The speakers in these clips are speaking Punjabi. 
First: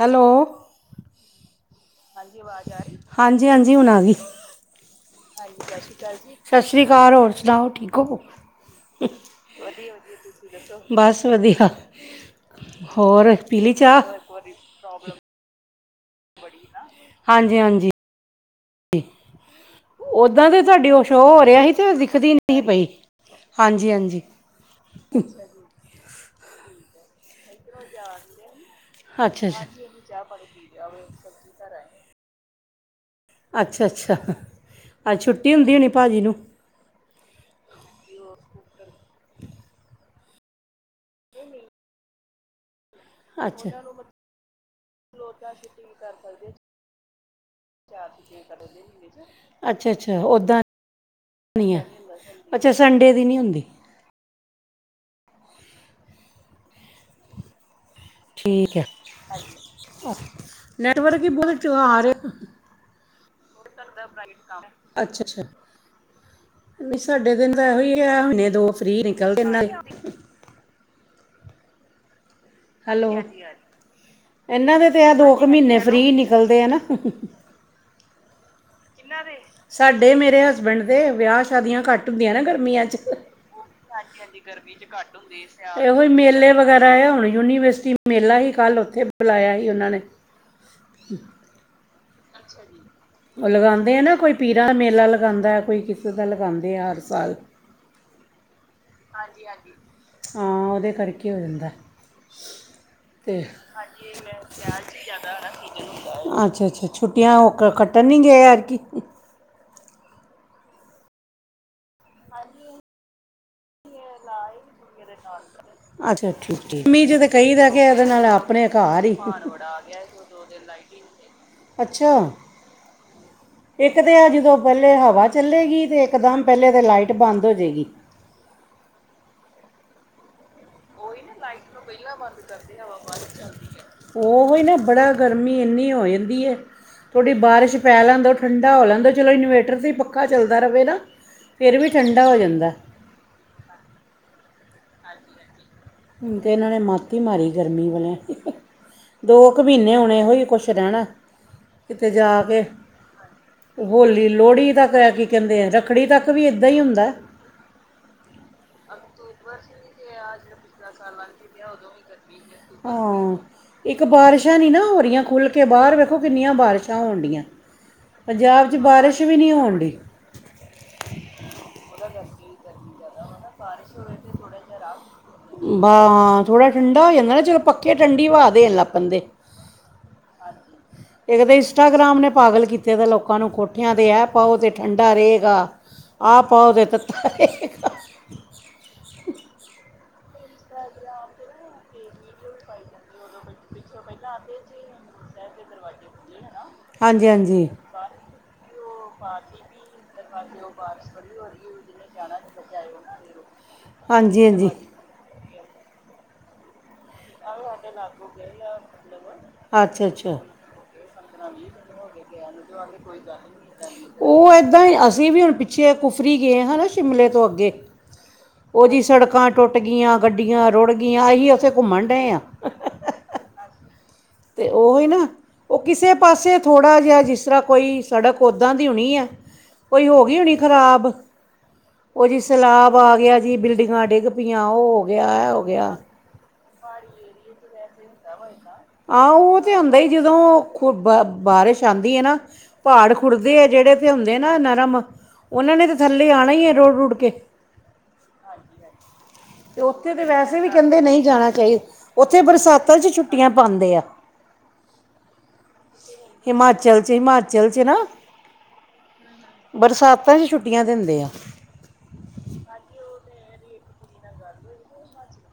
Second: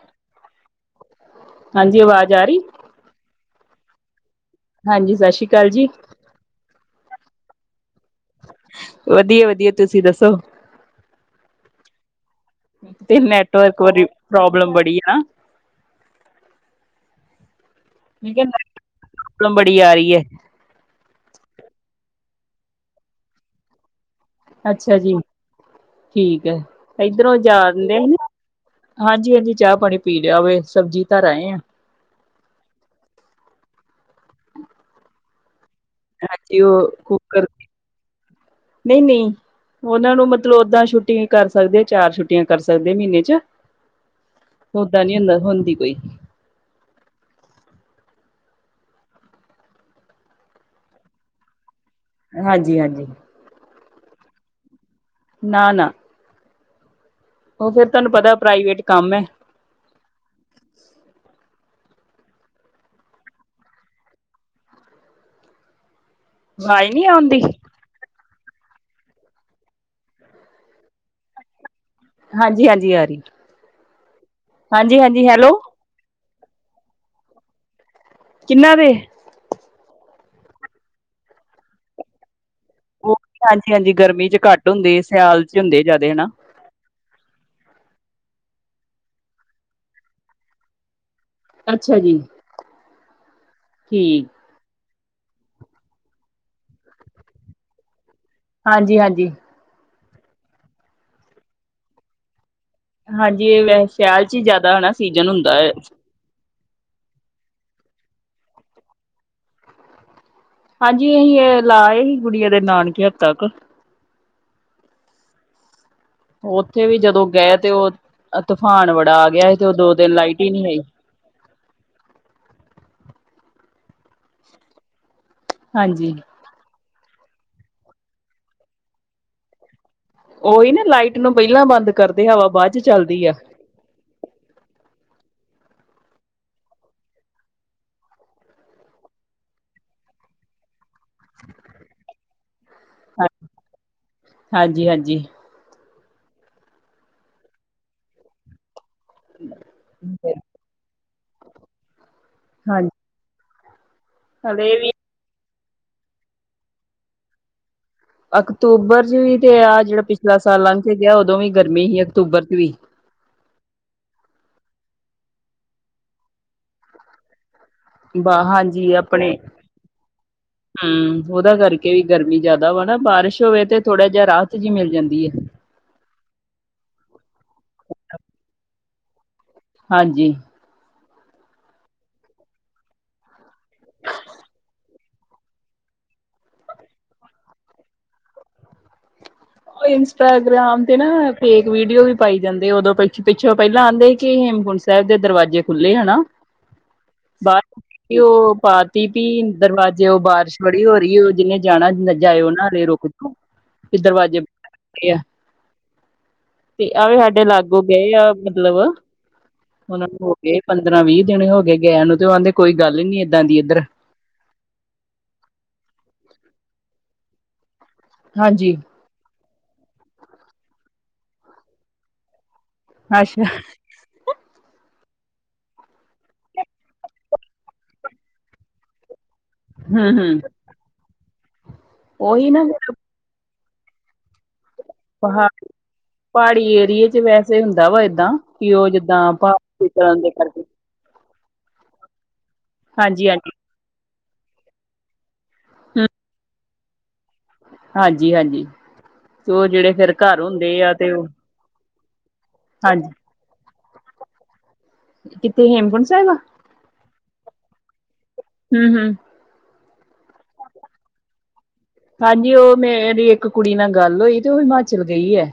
ਹੈਲੋ ਹਾਂਜੀ ਆਵਾਜ਼ ਆ ਰਹੀ ਹਾਂਜੀ ਹਾਂਜੀ ਹੁਣ ਆ ਗਈ ਹਾਂਜੀ ਸਤਿ ਸ਼੍ਰੀ ਅਕਾਲ ਜੀ ਸਤਿ ਸ਼੍ਰੀ ਅਕਾਲ ਹੋਰ ਸੁਣਾਓ ਠੀਕ ਹੋ ਵਧੀਆ ਵਧੀਆ ਤੁਸੀਂ ਦੱਸੋ ਬਸ ਵਧੀਆ ਤੇ ਹੋਰ ਪੀਲੀ ਨੈਟਵਰਕ ਬ ਚਾਹ ਪ੍ਰੋਬਲਮ ਬੜੀ ਹੈ ਨਾ ਬੜੀ ਨਾ ਹਾਂਜੀ ਹਾਂਜੀ [inaudible] ਪ੍ਰੋਬਲਮ ਬੜੀ ਆ ਰਹੀ। ਹੈ ਓਦਾਂ ਤੇ ਤੁਹਾਡੀ ਉਹ ਸ਼ੋਅ ਹੋ ਰਿਹਾ ਸੀ, ਤੇ ਉਹ ਦਿਖਦੀ ਨਹੀਂ ਸੀ ਪਈ, ਹਾਂਜੀ-ਹਾਂਜੀ। ਅੱਛਾ ਜੀ, ਠੀਕ ਆ, ਇਧਰੋ ਜਾਣਦੇ ਸੀ ਨਾ। ਅੱਛਾ ਹਾਂਜੀ-ਹਾਂਜੀ, ਚਾਹ ਅੱਛਾ ਪਾਣੀ ਪੀ ਲਿਆ ਵੇ, ਸਬਜ਼ੀ ਧਰ ਆਏ ਆ। ਅੱਛਾ-ਅੱਛਾ, ਅਹ, ਅੱਜ ਛੁੱਟੀ ਹੁੰਦੀ ਹੋਣੀ ਭਾਜੀ ਨੂੰ। ਹਾਂਜੀ ਉਹ ਕੁੱਕਰ ਡੀਓ ਖੂ ਕੁੱਕਰ [inaudible] ਨਹੀਂ ਨਹੀਂ ਉਹਨਾਂ ਨੂੰ ਮਤਲਬ, ਓਦਾਂ ਛੁੱਟੀਆਂ ਕਰ ਸਕਦੇ ਚਾਰ ਛੁੱਟੀਆਂ ਕਰ ਸਕਦੇ ਮਹੀਨੇ- ਅੱਛਾ ਓਦਾਂ ਨੀ ਹੁੰ ਹੁੰਦੀ ਪਈ। ਜਾ ਅੱਛਾ-ਅੱਛਾ ਓਦਾਂ ਨੀ ਆ ਅੱਛਾ, ਹਾਂਜੀ ਹਾਂਜੀ ਸੰਡੇ ਦੀ ਨਹੀਂ ਹੁੰਦੀ। ਨਾ-ਨਾ ਉਹ ਫਿਰ ਤੁਹਾਨੂੰ ਪਤਾ ਪ੍ਰਾਈਵੇਟ ਕੰਮ ਹੈ ਨੈਟਵਰਕ ਹੀ ਬਹੁਤ ਆ ਰਿਹਾ। ਅੱਛਾ, ਅੱਛਾ ਆਵਾਜ਼ ਨਹੀਂ ਨੀ ਸਾਡੇ ਆਉਂਦੀ ਦਿਨ ਤਾਂ ਇਹੋ ਹੀ। ਕਿਹਾ ਨੇ ਦੋ ਫਰੀ ਨਿਕਲ ਦੇ ਨਾ। ਹਾਂਜੀ-ਹਾਂਜੀ, ਹੈਲੋ ਇਹਨਾਂ ਦੇ ਤੇ ਆ ਦੋ ਕੁ ਹੈਲੋ ਮਹੀਨੇ ਫਰੀ ਨਿਕਲਦੇ ਆ ਨਾ। ਕਿੰਨਾ ਦੇ, ਸਾਡੇ, ਮੇਰੇ ਹਸਬੈਂਡ ਦੇ ਵਿਆਹ ਸ਼ਾਦੀਆਂ ਘੱਟ ਹੁੰਦੀਆਂ ਨਾ ਗਰਮੀਆਂ ਚ। ਉਹ ਹਾਂਜੀ ਹਾਂਜੀ ਹਾਂਜੀ-ਹਾਂਜੀ ਗਰਮੀ ਚ ਹੁੰਦੇ ਘੱਟ ਹੁੰਦੀ ਹੈ, ਹੁੰਦੇ ਸਿਆਲ ਚ, ਉਹੀ ਜ਼ਿਆਦੇ ਹਨਾ। ਮੇਲੇ ਵਗੈਰਾ, ਹੁਣ ਯੂਨੀਵਰਸਿਟੀ ਮੇਲਾ ਹੀ, ਕੱਲ੍ਹ ਉੱਥੇ ਬੁਲਾਇਆ ਸੀ ਉਹਨਾਂ ਨੇ। ਅੱਛਾ ਜੀ ਅੱਛਾ ਜੀ, ਉਹ ਲਗਾਉਂਦੇ ਆ ਨਾ ਠੀਕ। ਕੋਈ। ਪੀਰਾਂ ਮੇਲਾ ਲਗਾਦਾ ਏ, ਕੋਈ ਕਿਸੇ ਦਾ ਲਗਾਦੇ ਆ ਹਰ ਸਾਲ। ਹਾਂਜੀ ਹਾਂਜੀ ਹਾਂਜੀ-ਹਾਂਜੀ, ਹਾਂ ਉਹਦੇ ਕਰਕੇ ਹੋ ਜਾਂਦਾ। ਤੇ ਹਾਂਜੀ, ਏ ਵੈਸੇ ਸਿਆਲ ਚ ਹੀ ਜਿਆਦਾ ਹਨਾ, ਸੀਜਨ ਹੁੰਦਾ ਏ। ਅੱਛਾ-ਅੱਛਾ, ਛੁੱਟੀਆਂ ਉਹ ਕੱਟਣ ਨਹੀਂ ਗਏ ਏਦਕੀ। ਹਾਂਜੀ, ਅਸੀਂ ਏ ਲਾਏ ਸੀ ਗੁੜੀਆਂ ਦੇ ਨਾਨਕੇ ਹਫਤਾ ਕ। ਹਾਂ। ਅੱਛਾ ਉੱਥੇ ਠੀਕ ਵੀ ਜਦ ਜਦੋਂ ਕਹੀ ਗਏ ਦਾ ਤੇ ਕੇ ਉਹ ਇਹਦੇ ਨਾਲ ਆਪਣੇ ਤੂਫਾਨ ਘਰ ਈ ਬੜਾ ਆ ਗਿਆ ਸੀ ਤੇ ਉਹ ਦੋ ਦਿਨ ਲਾਈਟ ਹੀ ਨਹੀਂ ਆਈ [unintelligible] ਅੱਛਾ, ਇੱਕ ਤੇ ਆ ਜਦੋਂ ਪਹਿਲੇ ਹਵਾ ਚੱਲੇਗੀ ਤੇ ਹਾਂਜੀ। ਇਕਦਮ, ਪਹਿਲੇ ਤਾਂ ਲਾਈਟ ਬੰਦ ਹੋਜੇਗੀ। ਉਹੀ ਨਾ ਲਾਈਟ ਨੂੰ ਪਹਿਲਾਂ ਬੰਦ ਕਰਦੇ, ਹਵਾ ਬਾਅਦ ਚ ਚੱਲਦੀ ਆ। ਉਹ ਹੀ ਨਾ ਬੜਾ ਗਰਮੀ ਇੰਨੀ ਹੋ ਜਾਂਦੀ ਹੈ। ਥੋੜ੍ਹੀ ਬਾਰਿਸ਼ ਪੈ ਲੈਨ ਦੋ, ਠੰਡਾ ਹੋ ਲੈਨ ਦੋ, ਚਲੋ ਇਨਵੇਟਰ 'ਤੇ ਹੀ ਪੱਕਾ ਚੱਲਦਾ ਰਵੇ ਨਾ। ਫਿਰ ਵੀ ਠੰਡਾ ਹੋ ਜਾਂਦਾ। ਹਾਂਜੀ-ਹਾਂਜੀ। ਤੇ ਇਹਨਾਂ ਨੇ ਮਤ ਈ ਮਾਰੀ ਗਰਮੀ ਵਾਲਿਆਂ, ਦੋ ਕੁ ਮਹੀਨੇ ਹਣੇ ਇਹ ਹੋ ਹੀ ਕੁਛ ਰਹਿਣਾ, ਕਿਤੇ ਜਾ ਕੇ, ਹਾਂਜੀ ਹੋਲੀ ਲੋਹੜੀ ਹਲੇ ਤੱਕ ਵੀ ਕੀ ਕਹਿੰਦੇ ਆ, ਰੱਖੜੀ ਤੱਕ ਵੀ ਏਦਾਂ ਹੀ ਹੁੰਦਾ। ਅਕਤੂਬਰ ਚ ਵੀ, ਤੇ ਆਹ ਜਿਹੜਾ ਪਿਛਲਾ ਸਾਲ ਲੰਘ ਕੇ ਗਿਆ, ਉਦੋਂ ਵੀ ਗਰਮੀ ਸੀ ਅਕਤੂਬਰ ਚ ਵੀ। ਹਾਂ। ਇੱਕ ਬਾਰਿਸ਼ਾਂ ਨਹੀਂ ਨਾ ਹੋ ਰਹੀਆਂ ਖੁੱਲ੍ਹ ਕੇ ਬਾਹਰ ਵੇਖੋ ਕਿੰਨੀਆਂ ਬਾਰਿਸ਼ਾਂ ਹੋਣ ਢਿਆ। ਬਾ ਪੰਜਾਬ 'ਚ ਹਾਂਜੀ ਬਾਰਿਸ਼ ਵੀ ਨਹੀਂ ਹੋਣ ਡਈ। ਹੂੰ, ਉਹਦਾ ਕਰਕੇ ਗਰਮੀ ਜ਼ਿਆਦਾ ਵਾ ਨਾ ਬਾਰਿਸ਼ ਹੋਵੇ, ਤੇ ਥੋੜਾ ਜਿਹਾ ਰਾਹਤ ਜਿਹੀ ਮਿਲ ਜਾਂਦੀ ਏ। ਹਾਂ ਥੋੜਾ ਠੰਢਾ ਹੋ ਜਾਂਦਾ ਨਾ ਚਲੋ, ਪੱਕੇ ਠੰਢ ਵਾ ਦੇਣ ਲੱਗ ਪੈਂਦੇ। ਹਾਂਜੀ। ਇੱਕ ਤਾਂ ਇੰਸਟਾਗ੍ਰਾਮ ਨੇ ਪਾਗਲ ਕੀਤੇ ਦਾ ਲੋਕਾਂ ਨੂੰ, ਕੋਠਿਆਂ ਤੇ ਐ ਪਾਓ ਤੇ ਠੰਡਾ ਰਹੇਗਾ। ਆਹ ਆੳਗੇ ਉਹ ਇੰਸਟਾਗ੍ਰਾਮ ਤੇ ਨਾ ਫੇਕ ਵੀਡੀਓ ਵੀ ਪਾਈ ਜਾਂਦੇ ਉਦੋਂ ਪ ਪਿੱਛੋਂ ਪਹਿਲਾਂ ਆਦੇ ਸੀ, ਕਿ ਹੇਮਕੁੰਟ ਸਾਹਿਬ ਦੇ ਦਰਵਾਜ਼ੇ ਖੁੱਲ੍ਹੇ ਹੈਨਾ। ਹਾਂਜੀ ਹਾਂਸੀ। ਤੇ ਉਹ ਪਾ ਤੀ ਪੀਣ ਦਰਵਾਜ਼ੇਉੰ ਬਾਰਿਸ਼ ਬੜੀ ਹੋ ਰਹੀ ਉ ਜਿੱਨੇ ਜਾਣਾ ਜਾਇਓ ਨਾ ਹਲੇ ਰੁਕ ਕਿਥੋਂ? ਇਸ ਦਰਵਾਜ਼ੇ ਹਾਂਜੀ ਉੰ। ਹਾਂਜੀ ਤੇ ਆਵੇ ਹਾਡੇ ਲਾਗੋੰ ਗਏ ਆ ਮਤਲਬ ਅੱਛਾ ਉਹਨਾਂ ਨੂੰ ਹੋ ਅੱਛਾ ਗਏ ਪੰਦਰਾਂ ਵੀਹ ਦਿਨ ਹੋ ਗਏ ਗਇਆਂ ਨੂੰ ਤੇ ਉਹ ਆਂਦੇ ਕੋਈ ਗੱਲ ਹੀ ਨਹੀਂ ਇੱਦਾਂ ਦੀ ਇੱਧਰ। ਉਹ ਇੱਦਾਂ ਹੀ ਅਸੀਂ ਵੀ ਹੁਣ ਪਿੱਛੇ ਕੁਫਰੀ ਗਏ ਹਾਂ ਨਾ ਸ਼ਿਮਲੇ ਤੋਂ ਅੱਗੇ ਹਾਂਜੀ ਓ ਜੀ ਸੜਕਾਂ ਟੁੱਟ ਗਈਆਂ, ਗੱਡੀਆਂ ਰੁੜ ਗਈਆਂ, ਅਹੀ ਉੱਥੇ ਘੁੰਮਣ ਡਏ ਆਂ। ਅੱਛਾ, ਤੇ ਉਹੀ ਨਾ, ਉਹ ਕਿਸੇ ਪਾਸੇ ਥੋੜ੍ਹਾ ਜਿਹਾ, ਜਿਸ ਤਰ੍ਹਾਂ ਕੋਈ ਸੜਕ ਉੱਦਾਂ ਦੀ ਹੋਣੀ ਐ। ਕੋਈ ਹਮ ਹੋ ਹਮ ਗਈ ਹੋਣੀ ਖ਼ਰਾਬ, ਉਹ ਜੀ ਉਹੀ ਨਾ ਫਿਰ ਸਲਾਬ ਆ ਗਿਆ ਜੀ ਬਿਲਡਿੰਗਾਂ ਡਿੱਗ ਵੀਆਂ, ਹੋ ਪਹਾ ਗਿਆ-ਆ ਹੋ ਗਿਆ ਪਹਾੜੀ ਏਰੀਏ ਚ ਵੈਸੇ ਹੁੰਦਾ ਵਾ ਏਦਾਂ, ਕਿ ਉਹ ਜਿੱਦਾਂ ਪਹਾੜ ਤੇ ਜਾਂਦੇ ਕਰਕੇ। ਓਹ ਬ ਬਾਰਿਸ਼ ਆਂਦੀ ਏ ਨਾ, ਪਹਾੜ ਹਾਂਜੀ ਹਾਂਜੀ ਖੁੁਰਦੇ ਆ ਜਿਹੜੇ ਤੇ ਹੁੰਦੇ ਨਾ ਨਰਮ ਉਹਨਾਂ ਨੇ ਤਾਂ ਥੱਲੇ ਆਣਾ ਹੀ ਏ, ਰੁੜ-ਰੁੜ ਕੇ ਹਾਂਜੀ-ਹਾਂਜੀ ਤੇ ਉਥੇ ਤੇ ਵੈਸੇ ਵੀ ਆ ਕਹਿੰਦੇ ਤੇ ਨਹੀਂ ਉਹ ਜਾਣਾ ਚਾਹੀ, ਉੱਥੇ ਬਰਸਾਤਾਂ ਚ ਹਾਂਜੀ ਛੁੱਟੀਆਂ ਪਾਂਦੇ ਆ। ਕਿੱਥੇ, ਹੇਮਕੁੰਟ ਸਾਹਿਬ ਜੇ ਹਿਮਾਚਲ ਚ ਨਾ ਹੂੰ ਹੂੰ ਬਰਸਾਤਾਂ ਚ ਛੁੱਟੀਆਂ ਦਿੰਦੇ ਆ। ਹਾਂਜੀ ਉਹ ਮੇਰੀ ਇੱਕ ਕੁੜੀ ਨਾਲ ਗੱਲ ਹੋਈ ਤੇ ਉਹ ਹਿਮਾਚਲ ਗਈ ਐ।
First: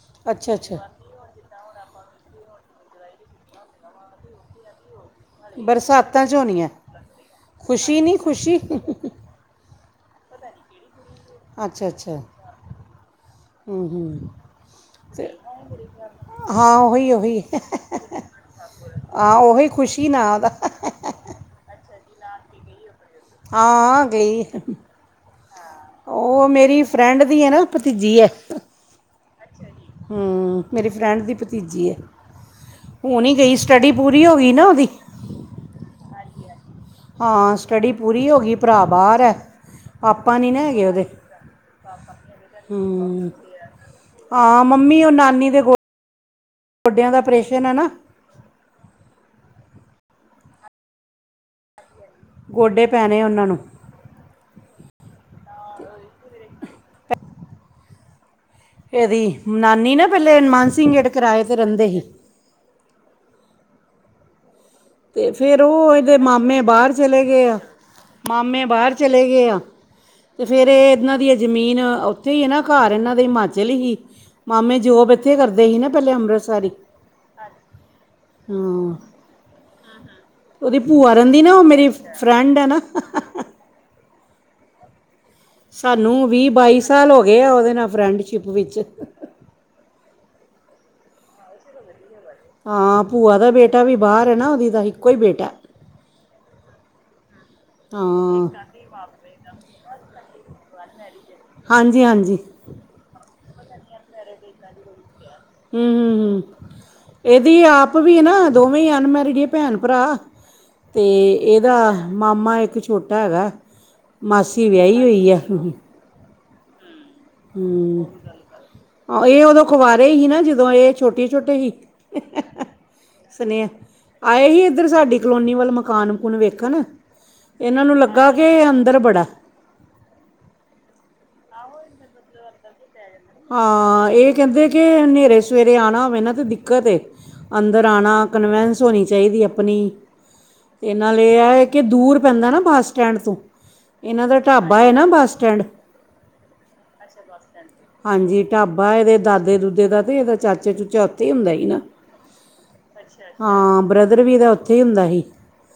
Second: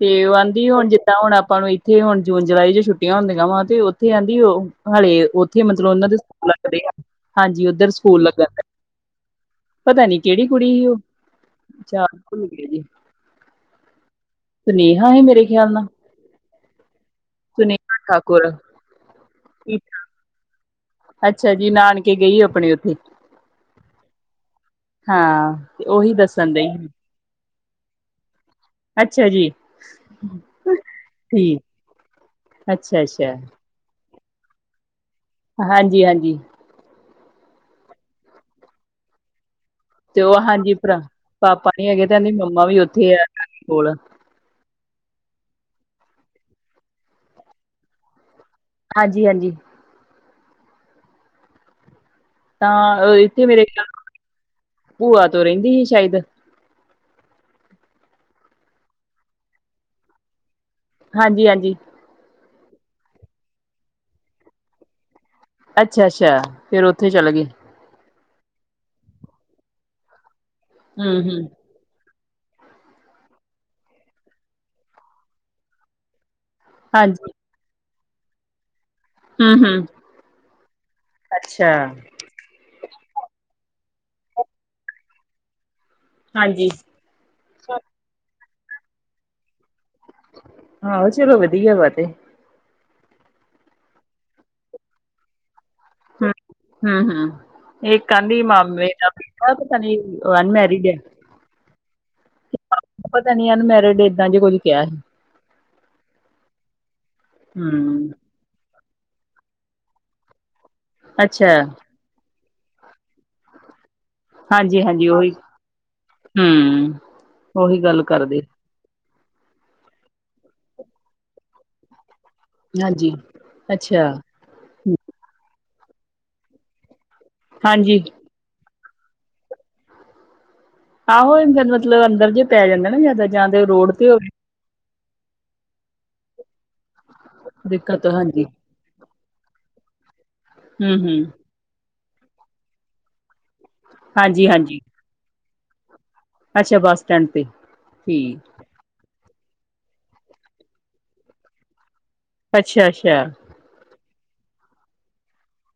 ਤੇ ਉਹ ਅੱਛਾ ਆਹਂਦੀ ਅੱਛਾ ਉੰਜ ਤਾਂ ਹੁਣ ਆਪਾਂ ਨੂੰ ਇੱਥੇ ਹੁਣ ਜੂਨ ਜੁਲਾਈ ਚ ਛੁੱਟੀਆਂ ਹੁੰਦੀਆਂ ਵਾ ਤੇ ਉੱਥੇ ਆਹਂਦੀ ਉਹ ਹਾਲੇ ਉੱਥੇ ਮਤਲਬ ਉਹਨਾਂ ਦੇ ਬਰਸਾਤਾਂ 'ਚ ਸਕੂਲ ਹੋਣੀ ਹੈ ਲੱਗਦੇ ਆ? ਹਾਂਜੀ ਉੱਧਰ ਖੁਸ਼ੀ ਨਹੀਂ ਸਕੂਲ ਲੱਗਣ ਖੁਸ਼ੀ ਡੇ। ਪਤਾ ਨੀ ਕਿਹੜੀ ਕੁੜੀ ਹੀ ਉਹ। ਅੱਛਾ ਅੱਛਾ-ਅੱਛਾ, ਭੁੱਲ ਹੂੰ-ਹੂੰ। ਸਨੇਹਾ ਹੀ ਮੇਰੇ ਖਿਆਲ ਨਾਲ ਹਾਂ ਉਹੀ-ਉਹੀ, ਸੁਨੇਹਾ ਠਾਕੁਰ ਹਾਂ ਉਹੀ ਖ਼ੁਸ਼ੀ ਨਾ ਉਹਦਾ ਅੱਛਾ ਜੀ ਨਾਨਕੇ ਗਈ ਆਪਣੇ ਉੱਥੇ ਹਾਂ ਗਈ ਹਾਂ ਤੇ ਉਹੀ ਉਹ ਦੱਸਣ ਮੇਰੀ ਦਈ ਫਰੈਂਡ ਦੀ ਇਹ ਨਾ ਭਤੀਜੀ ਏ ਅੱਛਾ ਜੀ, ਹੂੰ, ਮੇਰੀ ਫ੍ਰੈਂਡ ਦੀ ਠੀਕ ਭਤੀਜੀ ਏ, ਅੱਛਾ ਹੂਨ ਅੱਛਾ ਇ ਗਈ ਸਟੱਡੀ ਪੂਰੀ ਹੋ ਗਈ ਨਾ ਉਹਦੀ ਹਾਂਜੀ-ਹਾਂਜੀ ਹਾਂ, ਸਟੱਡੀ ਪੂਰੀ ਹੋ ਗਈ, ਭਰਾ ਬਾਹਰ ਹੈ ਤੇ ਪਾਪਾ ਉਹ ਨਹੀਂ ਨਾ ਹਾਂਜੀ ਹੈਗੇ ਭਰਾ ਉਹਦੇ ਪਾਪਾ ਨੀ ਹੈਗੇ ਤੇ ਆਂਦੀ ਮੰਮਾ ਵੀ ਉੱਥੇ ਆ ਹੂੰ ਹਾਡੇ ਕੋਲ। ਹਾਂ ਮੰਮੀ ਉਹ ਨਾਨੀ ਦੇ ਗ ਗੋਡਿਆਂ ਦਾ ਓਪ੍ਰੇਸ਼ਨ ਏ ਨਾ। ਹਾਂਜੀ-ਹਾਂਜੀ ਗੋਡੇ ਤਾਂ ਪੈਣੇ ਇੱਥੇ ਉਹਨਾਂ ਨੂੰ ਮੇਰੇ ਖ ਭੂਆ ਤੋਂ ਰਹਿੰਦੀ ਹੀ ਸ਼ਾਇਦ [unintelligible] ਇਹਦੀ ਨਾਨੀ ਨਾ ਪਹਿਲੇੇ ਹਨੁਮਾਨ ਸਿੰਘ ਗੇਟ ਕਿਰਾਏ ਹਾਂਜੀ ਤੇ ਹਾਂਜੀ ਰਹਿੰਦੇ ਹੀ। ਤੇ ਫੇਰ ਉਹ ਅੱਛਾ ਇਹਦੇ ਅੱਛਾ ਮਾਮੇ ਫੇਰ ਬਾਹਰ ਉੱਥੇ ਚਲੇ ਗਏ ਆ। ਮਾਮੇ ਬਾਹਰ ਚਲੇ ਗਏ ਆ, ਤੇ ਫੇਰ ਇਹ ਹੂੰ ਇਹਨਾਂ ਦੀ ਇਹ ਹੂੰ ਜ਼ਮੀਨ ਤੇ ਏਨਾ ਘਰ ਇਹਨਾਂ ਦੇ ਹਿਮਾਚਲ ਹੀ, ਮਾਮੇ ਜੋਬ ਇੱਥੇ ਕਰਦੇ ਹੀ ਨਾ ਪਹਿਲੇ ਅੰਮ੍ਰਿਤਸਰ ਹੀ। ਹਾਂਜੀ ਹੂੰ ਹੂੰ-ਹੂੰ ਉਹਦੀ ਭੂਆ ਰਹਿੰਦੀ ਨਾ ਉਹ ਮੇਰੀ ਫ-ਫ-ਫਰੈਂਡ ਏ ਨਾ। ਸਾਨੂੰ ਵੀਹ ਹਾਂਜੀ ਬਾਈ ਸਾਲ ਹੋ ਗਏ ਆ ਉਹਦੇ ਨਾਲ ਫਰੈਂਡਸ਼ਿਪ ਵਿੱਚ। ਹਾਂ, ਚਲੋ ਵਧੀਆ ਵਾ ਡੇ ਹਾਂ ਭੂਆ ਦਾ ਬੇਟਾ ਵੀ ਬਾਹਰ ਹੈ ਨਾ, ਉਹਦੀ ਤਾਂ ਇੱਕੋ ਹੀ ਬੇਟਾ ਐ। ਹੂੰ ਹੂੰ ਹੂੰ ਇਹ ਕਹਦੀ ਹਾਂ ਮਾਮੇ ਦਾ ਉਹ ਤਾਂ ਕਹਿੰਦੀ ਓ ਅਨਮੈਰਿਡ ਏ ਹਾਂਜੀ ਹਾਂਜੀ ਪਤਾ ਨੀ ਅਨਮੈਰਿਡ ਏਦਾਂ ਜ ਕੁੱਝ ਕਿਹਾ ਸੀ ਹੂੰ ਹੂੰ ਹੂੰ ਇਹਦੀ ਆਪ ਹੂੰ ਵੀ ਨਾ ਦੋਵੇਂ ਅਨਮੈਰਿਡ ਹੀ ਭੈਣ ਭਰਾ ਅਤੇ ਅੱਛਾ। ਇਹਦਾ ਮਾਮਾ ਇੱਕ ਛੋਟਾ ਹੈਗਾ ਮਾਸੀ ਵਿਆਹੀ ਹਾਂਜੀ-ਹਾਂਜੀ ਹੋਈ ਉਹੀ ਏ ਹੂੰ ਉਹੀ ਗੱਲ ਹੂ, ਕਰਦੇ ਇਹ ਉਦੋਂ ਕਵਾਰੇ ਸੀ ਨਾ, ਜਦੋਂ ਇਹ ਛੋਟੇ ਛੋਟੇ ਸੀ। ਹਾਂਜੀ। ਸਨੇਹ, ਅੱਛਾ, ਆਏ ਹੀ ਸਾਡੀ ਕਲੋਨੀ ਵੱਲ ਮਕਾਨ ਮਕੂਨ ਵੇਖਣ, ਇਹਨਾਂ ਨੂੰ ਹਾਂਜੀ। ਲੱਗਾ ਕਿ ਅੰਦਰ ਬੜਾ। ਆਹੋ, ਏਦਾ ਮਤਲਬ ਅੰਦਰ ਜੇ ਪੈ ਜਾਂਦਾ ਨਾ ਜ਼ਿਆਦਾ ਹਾਂ, ਇਹ ਕਹਿੰਦੇ ਕਿ ਹਨੇਰੇ ਸਵੇਰੇ ਆਉਣਾ ਹੋਵੇ ਨਾ ਤੇ ਦਿੱਕਤ ਏ, ਅੰਦਰ ਦਿੱਕਤ ਆਉਣਾ, ਹਾਂਜੀ। ਕਨਵਸ ਹੋਣੀ ਚਾਹੀਦੀ ਆਪਣੀ, ਤੇ ਹੂੰ-ਹੂੰ, ਨਾਲੇ ਇਹ ਹੈ ਕਿ ਦੂਰ ਪੈਂਦਾ ਨਾ ਬੱਸ ਸਟੈਂਡ ਤੋਂ, ਇਹਨਾਂ ਦਾ ਢਾਬਾ ਹਾਂਜੀ-ਹਾਂਜੀ ਹੈ ਨਾ ਬੱਸ ਸਟੈਂਡ। ਅੱਛਾ ਬੱਸ ਸਟੈਂਡ ਤੇ। ਠੀਕ ਹਾਂਜੀ ਢਾਬਾ ਇਹਦੇ ਦਾਦੇ ਦੂਦੇ ਦਾ, ਤੇ ਇਹਦਾ ਚਾਚੇ ਚੂਚਾ ਉੱਥੇ ਹੀ ਹੁੰਦਾ ਸੀ ਨਾ। ਅੱਛਾ ਅੱਛਾ ਹਾਂ ਬ੍ਰਦਰ ਵੀ ਤਾਂ ਉੱਥੇ ਹੀ ਹੁੰਦਾ ਸੀ,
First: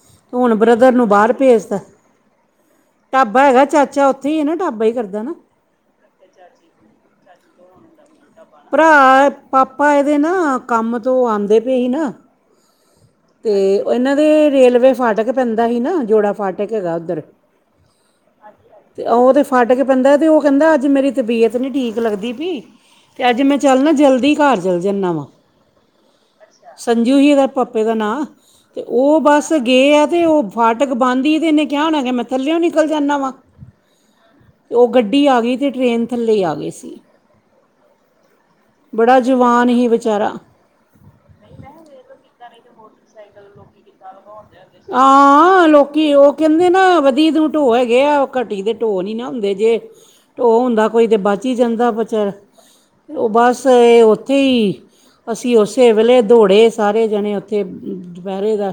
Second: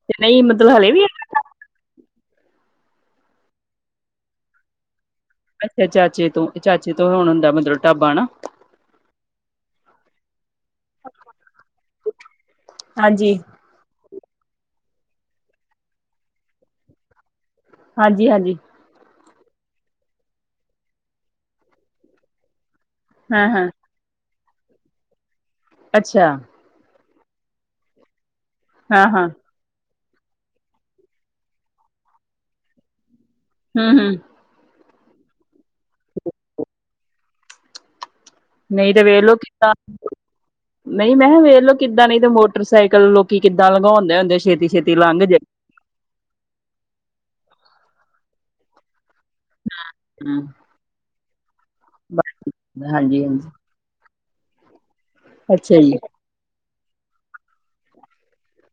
ਤੇ ਨਈ ਹੁਣ ਮਤਲਬ ਹਲੇ ਬ੍ਰਦਰ ਵੀ ਨੂੰ ਬਾਹਰ ਭੇਜ ਤਾ, ਢਾਬਾ ਹੈਗਾ ਚਾਚਾ ਉੱਥੇ ਹੀ ਨਾ, ਢਾਬਾ ਹੀ ਕਰਦਾ ਨਾ ਅੱਛਾ ਚਾਚੇ ਤੋਂ, ਚਾਚੇ ਤੋਂ ਹੁਣ ਹੁੰਦਾ, ਮਤਲਬ ਢਾਬਾ ਨਾ ਭਰਾ, ਪਾਪਾ ਇਹਦੇ ਨਾ ਕੰਮ ਤੋਂ ਆਉਂਦੇ ਪਏ ਹੀ ਨਾ ਹਾਂਜੀ ਤੇ ਇਹਨਾਂ ਦੇ ਰੇਲਵੇ ਫਾਟਕ ਪੈਂਦਾ ਸੀ ਨਾ, ਜੋੜਾ ਫਾਟਕ ਹੈਗਾ ਉੱਧਰ। ਹਾਂਜੀ ਹਾਂਜੀ ਤੇ ਉਹ ਦੇ ਫਾਟਕ ਪੈਂਦਾ ਐ, ਤੇ ਉਹ ਕਹਿੰਦਾ ਅੱਜ ਮੇਰੀ ਤਬੀਅਤ ਨਹੀਂ ਠੀਕ ਲਗਦੀ ਪਈ ਤੇ ਅੱਜ ਮੈਂ ਹਾਂ-ਹਾਂ, ਚੱਲਣਾ, ਜਲਦੀ ਘਰ ਚੱਲਾ ਜਾਂਨਾ ਵਾਂ। ਅੱਛਾ ਸੰਜੂ ਹੀ ਹੈ, ਉਹਦੇ ਪਾਪੇ ਦਾ ਨਾਂ, ਤੇ ਉਹ ਹਾਂ-ਹਾਂ, ਬਸ ਗਏ ਆ ਤੇ ਉਹ ਫਾਟਕ ਬੰਦ ਹੀ ਦੇ, ਤੇ ਇਹਨੇ ਕਿਹਾ ਹੋਣਾ ਕਿ ਮੈਂ ਥੱਲਿਓ ਨਿਕਲ ਜਾਂਦਾ ਵਾ। ਹੂ ਹੂ ਉਹ ਗੱਡੀ ਆ ਗਈ, ਤੇ ਟਰੇਨ ਥੱਲੇ ਹੀ ਆ ਗਏ ਸੀ। ਨਹੀਂ ਤੇ ਬੜਾ ਵੇਹ ਲੋ ਜਵਾਨ ਕਿਦਾਂ ਹੀ ਵਿਚਾਰਾ ਨਹੀਂ ਮੈਂ ਕਿਹਾ ਵੇਖਲੋ ਕਿੱਦਾਂ, ਨਹੀਂ ਤੇ ਮੋਟਰਸਾਈਕਲ ਲੋਕੀ ਕਿੱਦਾਂ ਲਗਾਉਂਦੇ ਹੁੰਦੇ ਛੇਤੀ-ਛੇਤੀ ਲੰਘ ਜੇ ਹਾਂ, ਲੋਕੀ ਉਹ ਕਹਿੰਦੇ ਨਾ ਵਧੀਤ ਨੂੰ ਢੋ ਹੈਗੇ ਐ, ਉਹ ਘਟੀ ਦੇ ਢੋ ਨੀ ਨਾ ਹੁੰਦੇ। ਜੇ ਹੂੰ, ਢੋਹ ਉਹ ਹੁੰਦਾ ਕੋਈ ਤਾਂ ਬਚੀ ਜਾਂਦਾ, ਬਚਾਰਾ ਉਹ ਹਾਂਜੀ-ਹਾਂਜੀ, ਬਸ ਐ ਉੱਥੇ ਹੀ, ਅਸੀਂ ਅੱਛਾ ਉਸੇ ਜੀ ਵੇਲੇ ਦੌੜੇ ਸਾਰੇ ਜਣੇ ਉੱਥੇ, ਦੁਪਹਿਰੇ ਦਾ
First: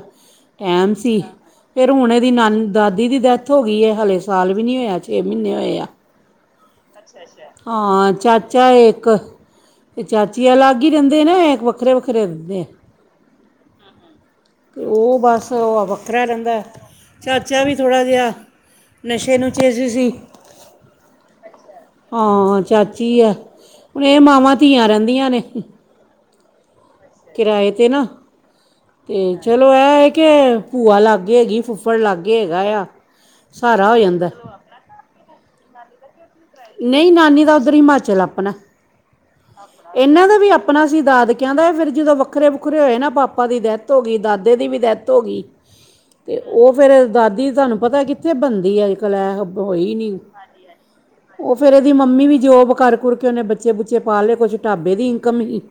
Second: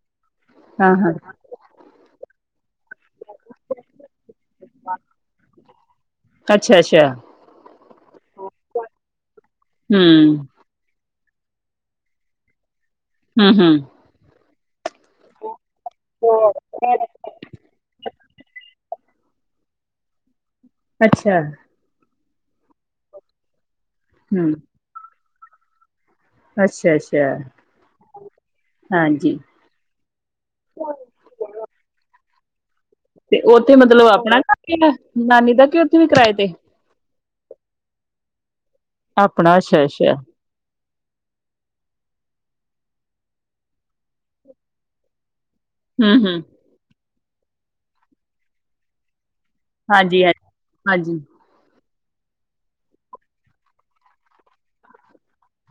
ਟਾਈਮ ਹਾਂ-ਹਾਂ, ਸੀ ਫਿਰ ਹੁਣ ਇਹਦੀ ਦਾਦੀ ਦੀ ਡੈਥ ਹੋ ਗਈ ਹੈ, ਹਾਲੇ ਸਾਲ ਵੀ ਨਹੀਂ ਹੋਇਆ, ਛੇ ਮਹੀਨੇ ਹੋਏ ਆ। ਅੱਛਾ-ਅੱਛਾ, ਹਾਂ ਚਾਚਾ ਹੈ ਇੱਕ, ਤੇ ਹੂੰ, ਚਾਚੀ ਅਲੱਗ ਇਕ ਹੀ ਰਿੰਦੇ ਨੇ, ਵੱਖਰੇ ਵੱਖਰੇ ਰਿੰਹਦੇ ਐ। ਹੂ ਹੂ ਤੇ ਉਹ ਬਸ ਉਹ ਵੱਖਰਾ ਰਹਿੰਦਾ, ਚਾਚਾ ਵੀ ਥੋੜ੍ਹਾ ਜਿਹਾ ਨਸ਼ੇ ਨੂੰਸ਼ੇ ਚੇ ਸੀ। ਅੱਛਾ, ਹਾਂ ਚਾਚੀ ਐ, ਹੁਣ ਇਹ ਹੂੰ, ਮਾਵਾਂ -ਧੀਆਂ ਰਹਿੰਦੀਆਂ ਨੇ। ਅੱਛਿਆ ਜੀ। ਕਿਰਾਏ 'ਤੇ ਨਾ, ਏ ਹਾਂਜੀ ਚਲੋ ਚਲੋ ਇਹ ਇਹ ਕਿ ਭੂਆ ਲਾਗੇ ਹੈਗੀ, ਫੁੱਫੜ ਲਾਗੇ ਹੈਗਾ ਆ ਤੇ ਉੱਥੇ ਸਹਾਰਾ ਹੋ ਮਤਲਬ ਜਾਂਦਾ ਆਪਣਾ ਘਰ ਵੀ ਹੈ, ਨਾਨੀ ਦਾ ਕੇ ਉੱਥੇ ਵੀ ਕਿਰਾਏ ਤੇ। ਨਹੀਂ ਨਾਨੀ ਦਾ ਉੱਧਰ ਹਿਮਾਚਲ ਆਪਣਾ, ਆਪਣਾ ਅੱਛਾ-ਅੱਛਾ, ਇਹਨਾਂ ਦਾ ਵੀ ਆਪ ਆਪਣਾ ਸੀ ਦਾਦਕਿਆਂ ਦਾ ਐ, ਫਿਰ ਜਦੋਂ ਵੱਖਰੇ ਵੱਖਰੇ ਹੋਏ ਨਾ ਪਾਪਾ ਦੀ ਡੈਥ ਹੋ ਗਈ, ਦਾਦੇ ਦੀ ਵੀ ਡੈਥ ਹੋ ਗਈ। ਤੇ ਹੂੰ-ਹੂੰ, ਉਹ ਫੇਰ ਦਾਦੀ ਤੁਹਾਨੂੰ ਪਤਾ ਕਿੱਥੇ ਬਣਦੀ ਐ, ਅੱਜ ਕੱਲ ਇਹ ਹੋਈ ਨਹੀਂ ਹਾਂਜੀ ਹਾਂ ਹਾਂਜੀ ਉਹ ਫਿਰ ਇਹਦੀ ਮੰਮੀ ਵੀ ਜੋਬ ਕਰ ਕੁੁਰ ਕੇ ਉਹਨੇ ਬੱਚੇ ਬੁੱਚੇ ਪਾ ਲਏ, ਕੁਛ ਢਾਬੇ ਦੀ ਇਨਕਮ ਸੀ।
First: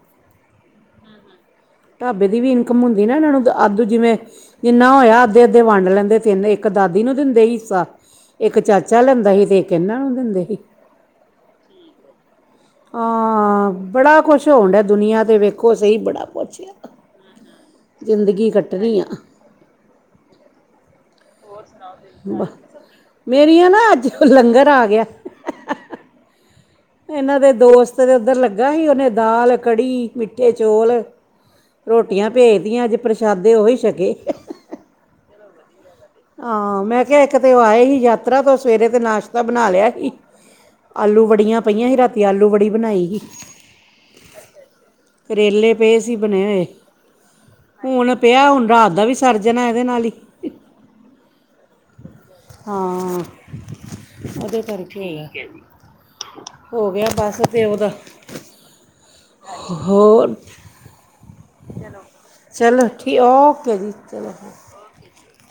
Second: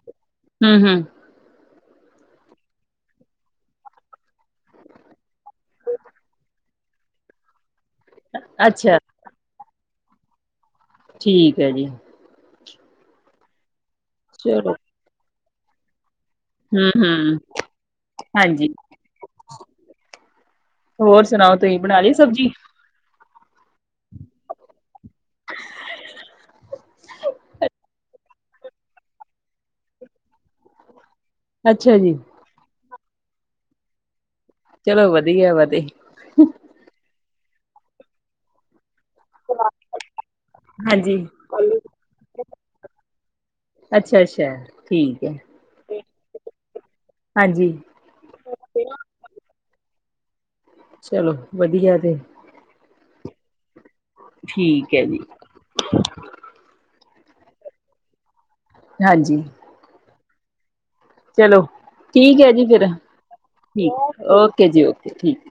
ਹੂ ਹੂ ਢਾਬੇ ਦੀ ਵੀ ਇਨਕਮ ਹੁੰਦੀ ਨਾ ਇਹਨਾਂ ਨੂੰ, ਆਦੂ ਜਿਵੇਂ ਜਿੰਨਾ ਹੋਇਆ ਅੱਧੇ -ਅੱਧੇ ਵੰਡ ਲੈਂਦੇ ਤਿੰਨੇ, ਇੱਕ ਦਾਦੀ ਨੂੰ ਦਿੰਦੇ ਹਿੱਸਾ। ਇੱਕ ਅੱਛਾ ਚਾਚਾ ਲੈਂਦਾ ਸੀ, ਤੇ ਇੱਕ ਇਹਨਾਂ ਨੂੰ ਦਿੰਦੇ ਸੀ। ਠੀਕ ਐ ਜੀ। ਬੜਾ ਕੁਛ ਹੋਣ ਚਲੋ ਡਿਆ ਦੁਨੀਆਂ ਤੇ, ਵੇਖੋ ਸਹੀ ਬੜਾ ਕੁਛ। ਹੂੰ-ਹੂੰ, ਜ਼ਿੰਦਗੀ ਹਾਂਜੀ, ਕੱਟਣੀ ਆ। ਹੋਰ ਸੁਣਾਓ, ਤੁਸੀਂ ਬਣਾ ਲੀ ਸਬਜ਼ੀ। ਮੇਰੀਆਂ ਨਾ ਅੱਜ ਉਹ ਲੰਗਰ ਆ ਗਿਆ, ਹ-ਹ-ਹ-ਹ ਇਹਨਾਂ ਦੇ ਬਸ ਕਹਿੰਦੇ ਓਧਰ ਲੱਗਾ ਸੀ, ਉਹਨੇ ਦਾਲ, ਕੜ੍ਹੀ, ਮਿੱਠੇ ਚੋਲ, ਅੱਛਾ ਜੀ। ਰੋਟੀਆਂ ਭੇਜਦੀਆਂ, ਅੱਜ ਪ੍ਰਸ਼ਾਦੇ ਓਹੀ ਛਕੇ। ਚਲੋ ਵਧੀਆ, ਵਧੀ ਹਾਂ ਮੈਂ ਕਿਹਾ, ਇੱਕ ਤੇ ਉਹ ਆਏ ਹੀ ਯਾਤਰਾ ਤੋਂ ਸਵੇਰੇ ਤੇ ਨਾਸ਼ ਬਣਾ ਲਿਆ ਸੀ, ਹਾਂਜੀ। ਆਲੂ ਬੜੀਆਂ ਪਈਆਂ ਸੀ, ਰਾਤੀ ਆਲੂ ਬੜੀ ਬਣਾਈ। ਅੱਛਾ ਅੱਛਾ, ਠੀਕ ਹੈ, ਕਰੇਲੇ ਪਏ ਸੀ ਬਣੇ ਹੋਏ, ਹਾਂਜੀ। ਹੁਣ ਪਿਆ, ਹੁਣ ਰਾਤ ਦਾ ਵੀ ਸਰ ਜਾਣਾ ਇਹਦੇ ਨਾਲ ਹੀ। ਚਲੋ ਵਧੀਆ ਜੇ ਹਾਂ, ਉਹਦੇ ਠੀਕ ਕਰਕੇ ਹੈ ਜੀ। ਈ ਐ। ਹੋ ਗਿਆ ਬਸ ਤੇ ਉਹਦਾ ਨਾ ਜੀ, ਹੋਰ, ਚਲੋ ਠੀਕ ਹੈ ਜੀ ਫੇਰ, ਚਲੋ ਓਕੇ ਜੀ ਠੀਕ, ਚਲੋ ਓਕੇ ਜੀ- ਓਕੇ, ਠੀਕ।